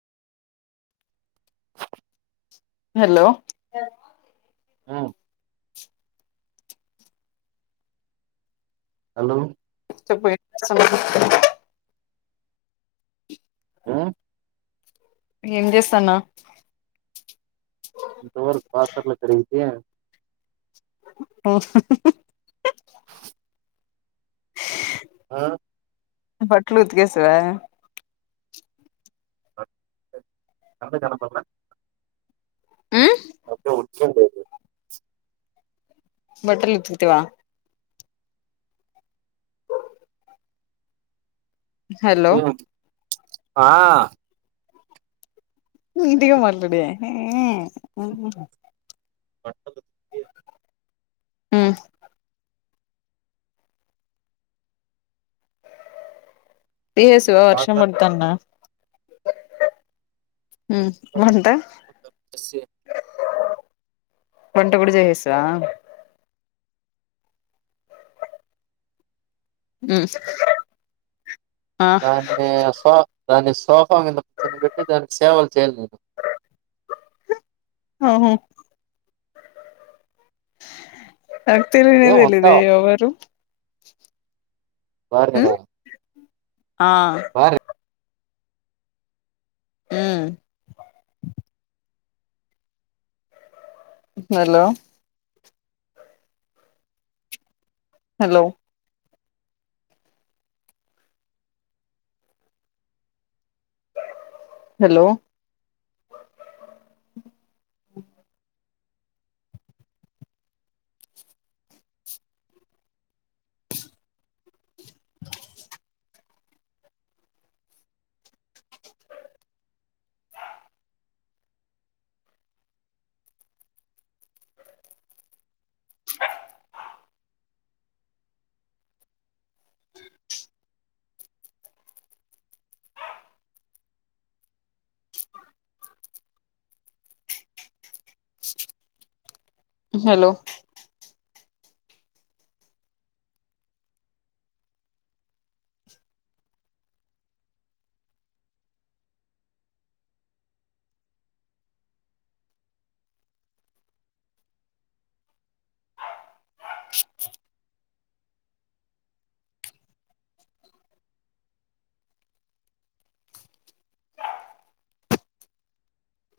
hello ఆమ్ hello చెప్పు ఎక్కడ ఉన్నావు నువ్వు హుమ్ ఏం జేస్తాన్నావ్ ఇంతవరకు పాత్రలు కడిగితే ఒ అ బట్టలు ఉతికేశావ కంత కన పాపడ ఉమ్ అప్పుడే వచ్చి ఉండేది బట్టలు ఉతికితివా హాలో ఆ నీట్ గా మాట్లాడు ఎ ఏ ఎ బట్టలు ఉతికేసి హుమ్ పియేసు వర్షం పాత్రలు కడిగి, పడుతాన్నా హుమ్ వంట మొత్తం చేసి, వంట కూడా చేసేశావా హుమ్ దాన్ని సో దాన్ని సోఫా మింద కూర్చోబెట్టి దానికి సేవలు చెయ్యాలి నేను ఓహో నాకు తెలియనే ఏమంతా తెలియదే ఎవరు బార్క ఉమ్ నా ఆ హుమ్ హాలో హాలో హాలో హాలో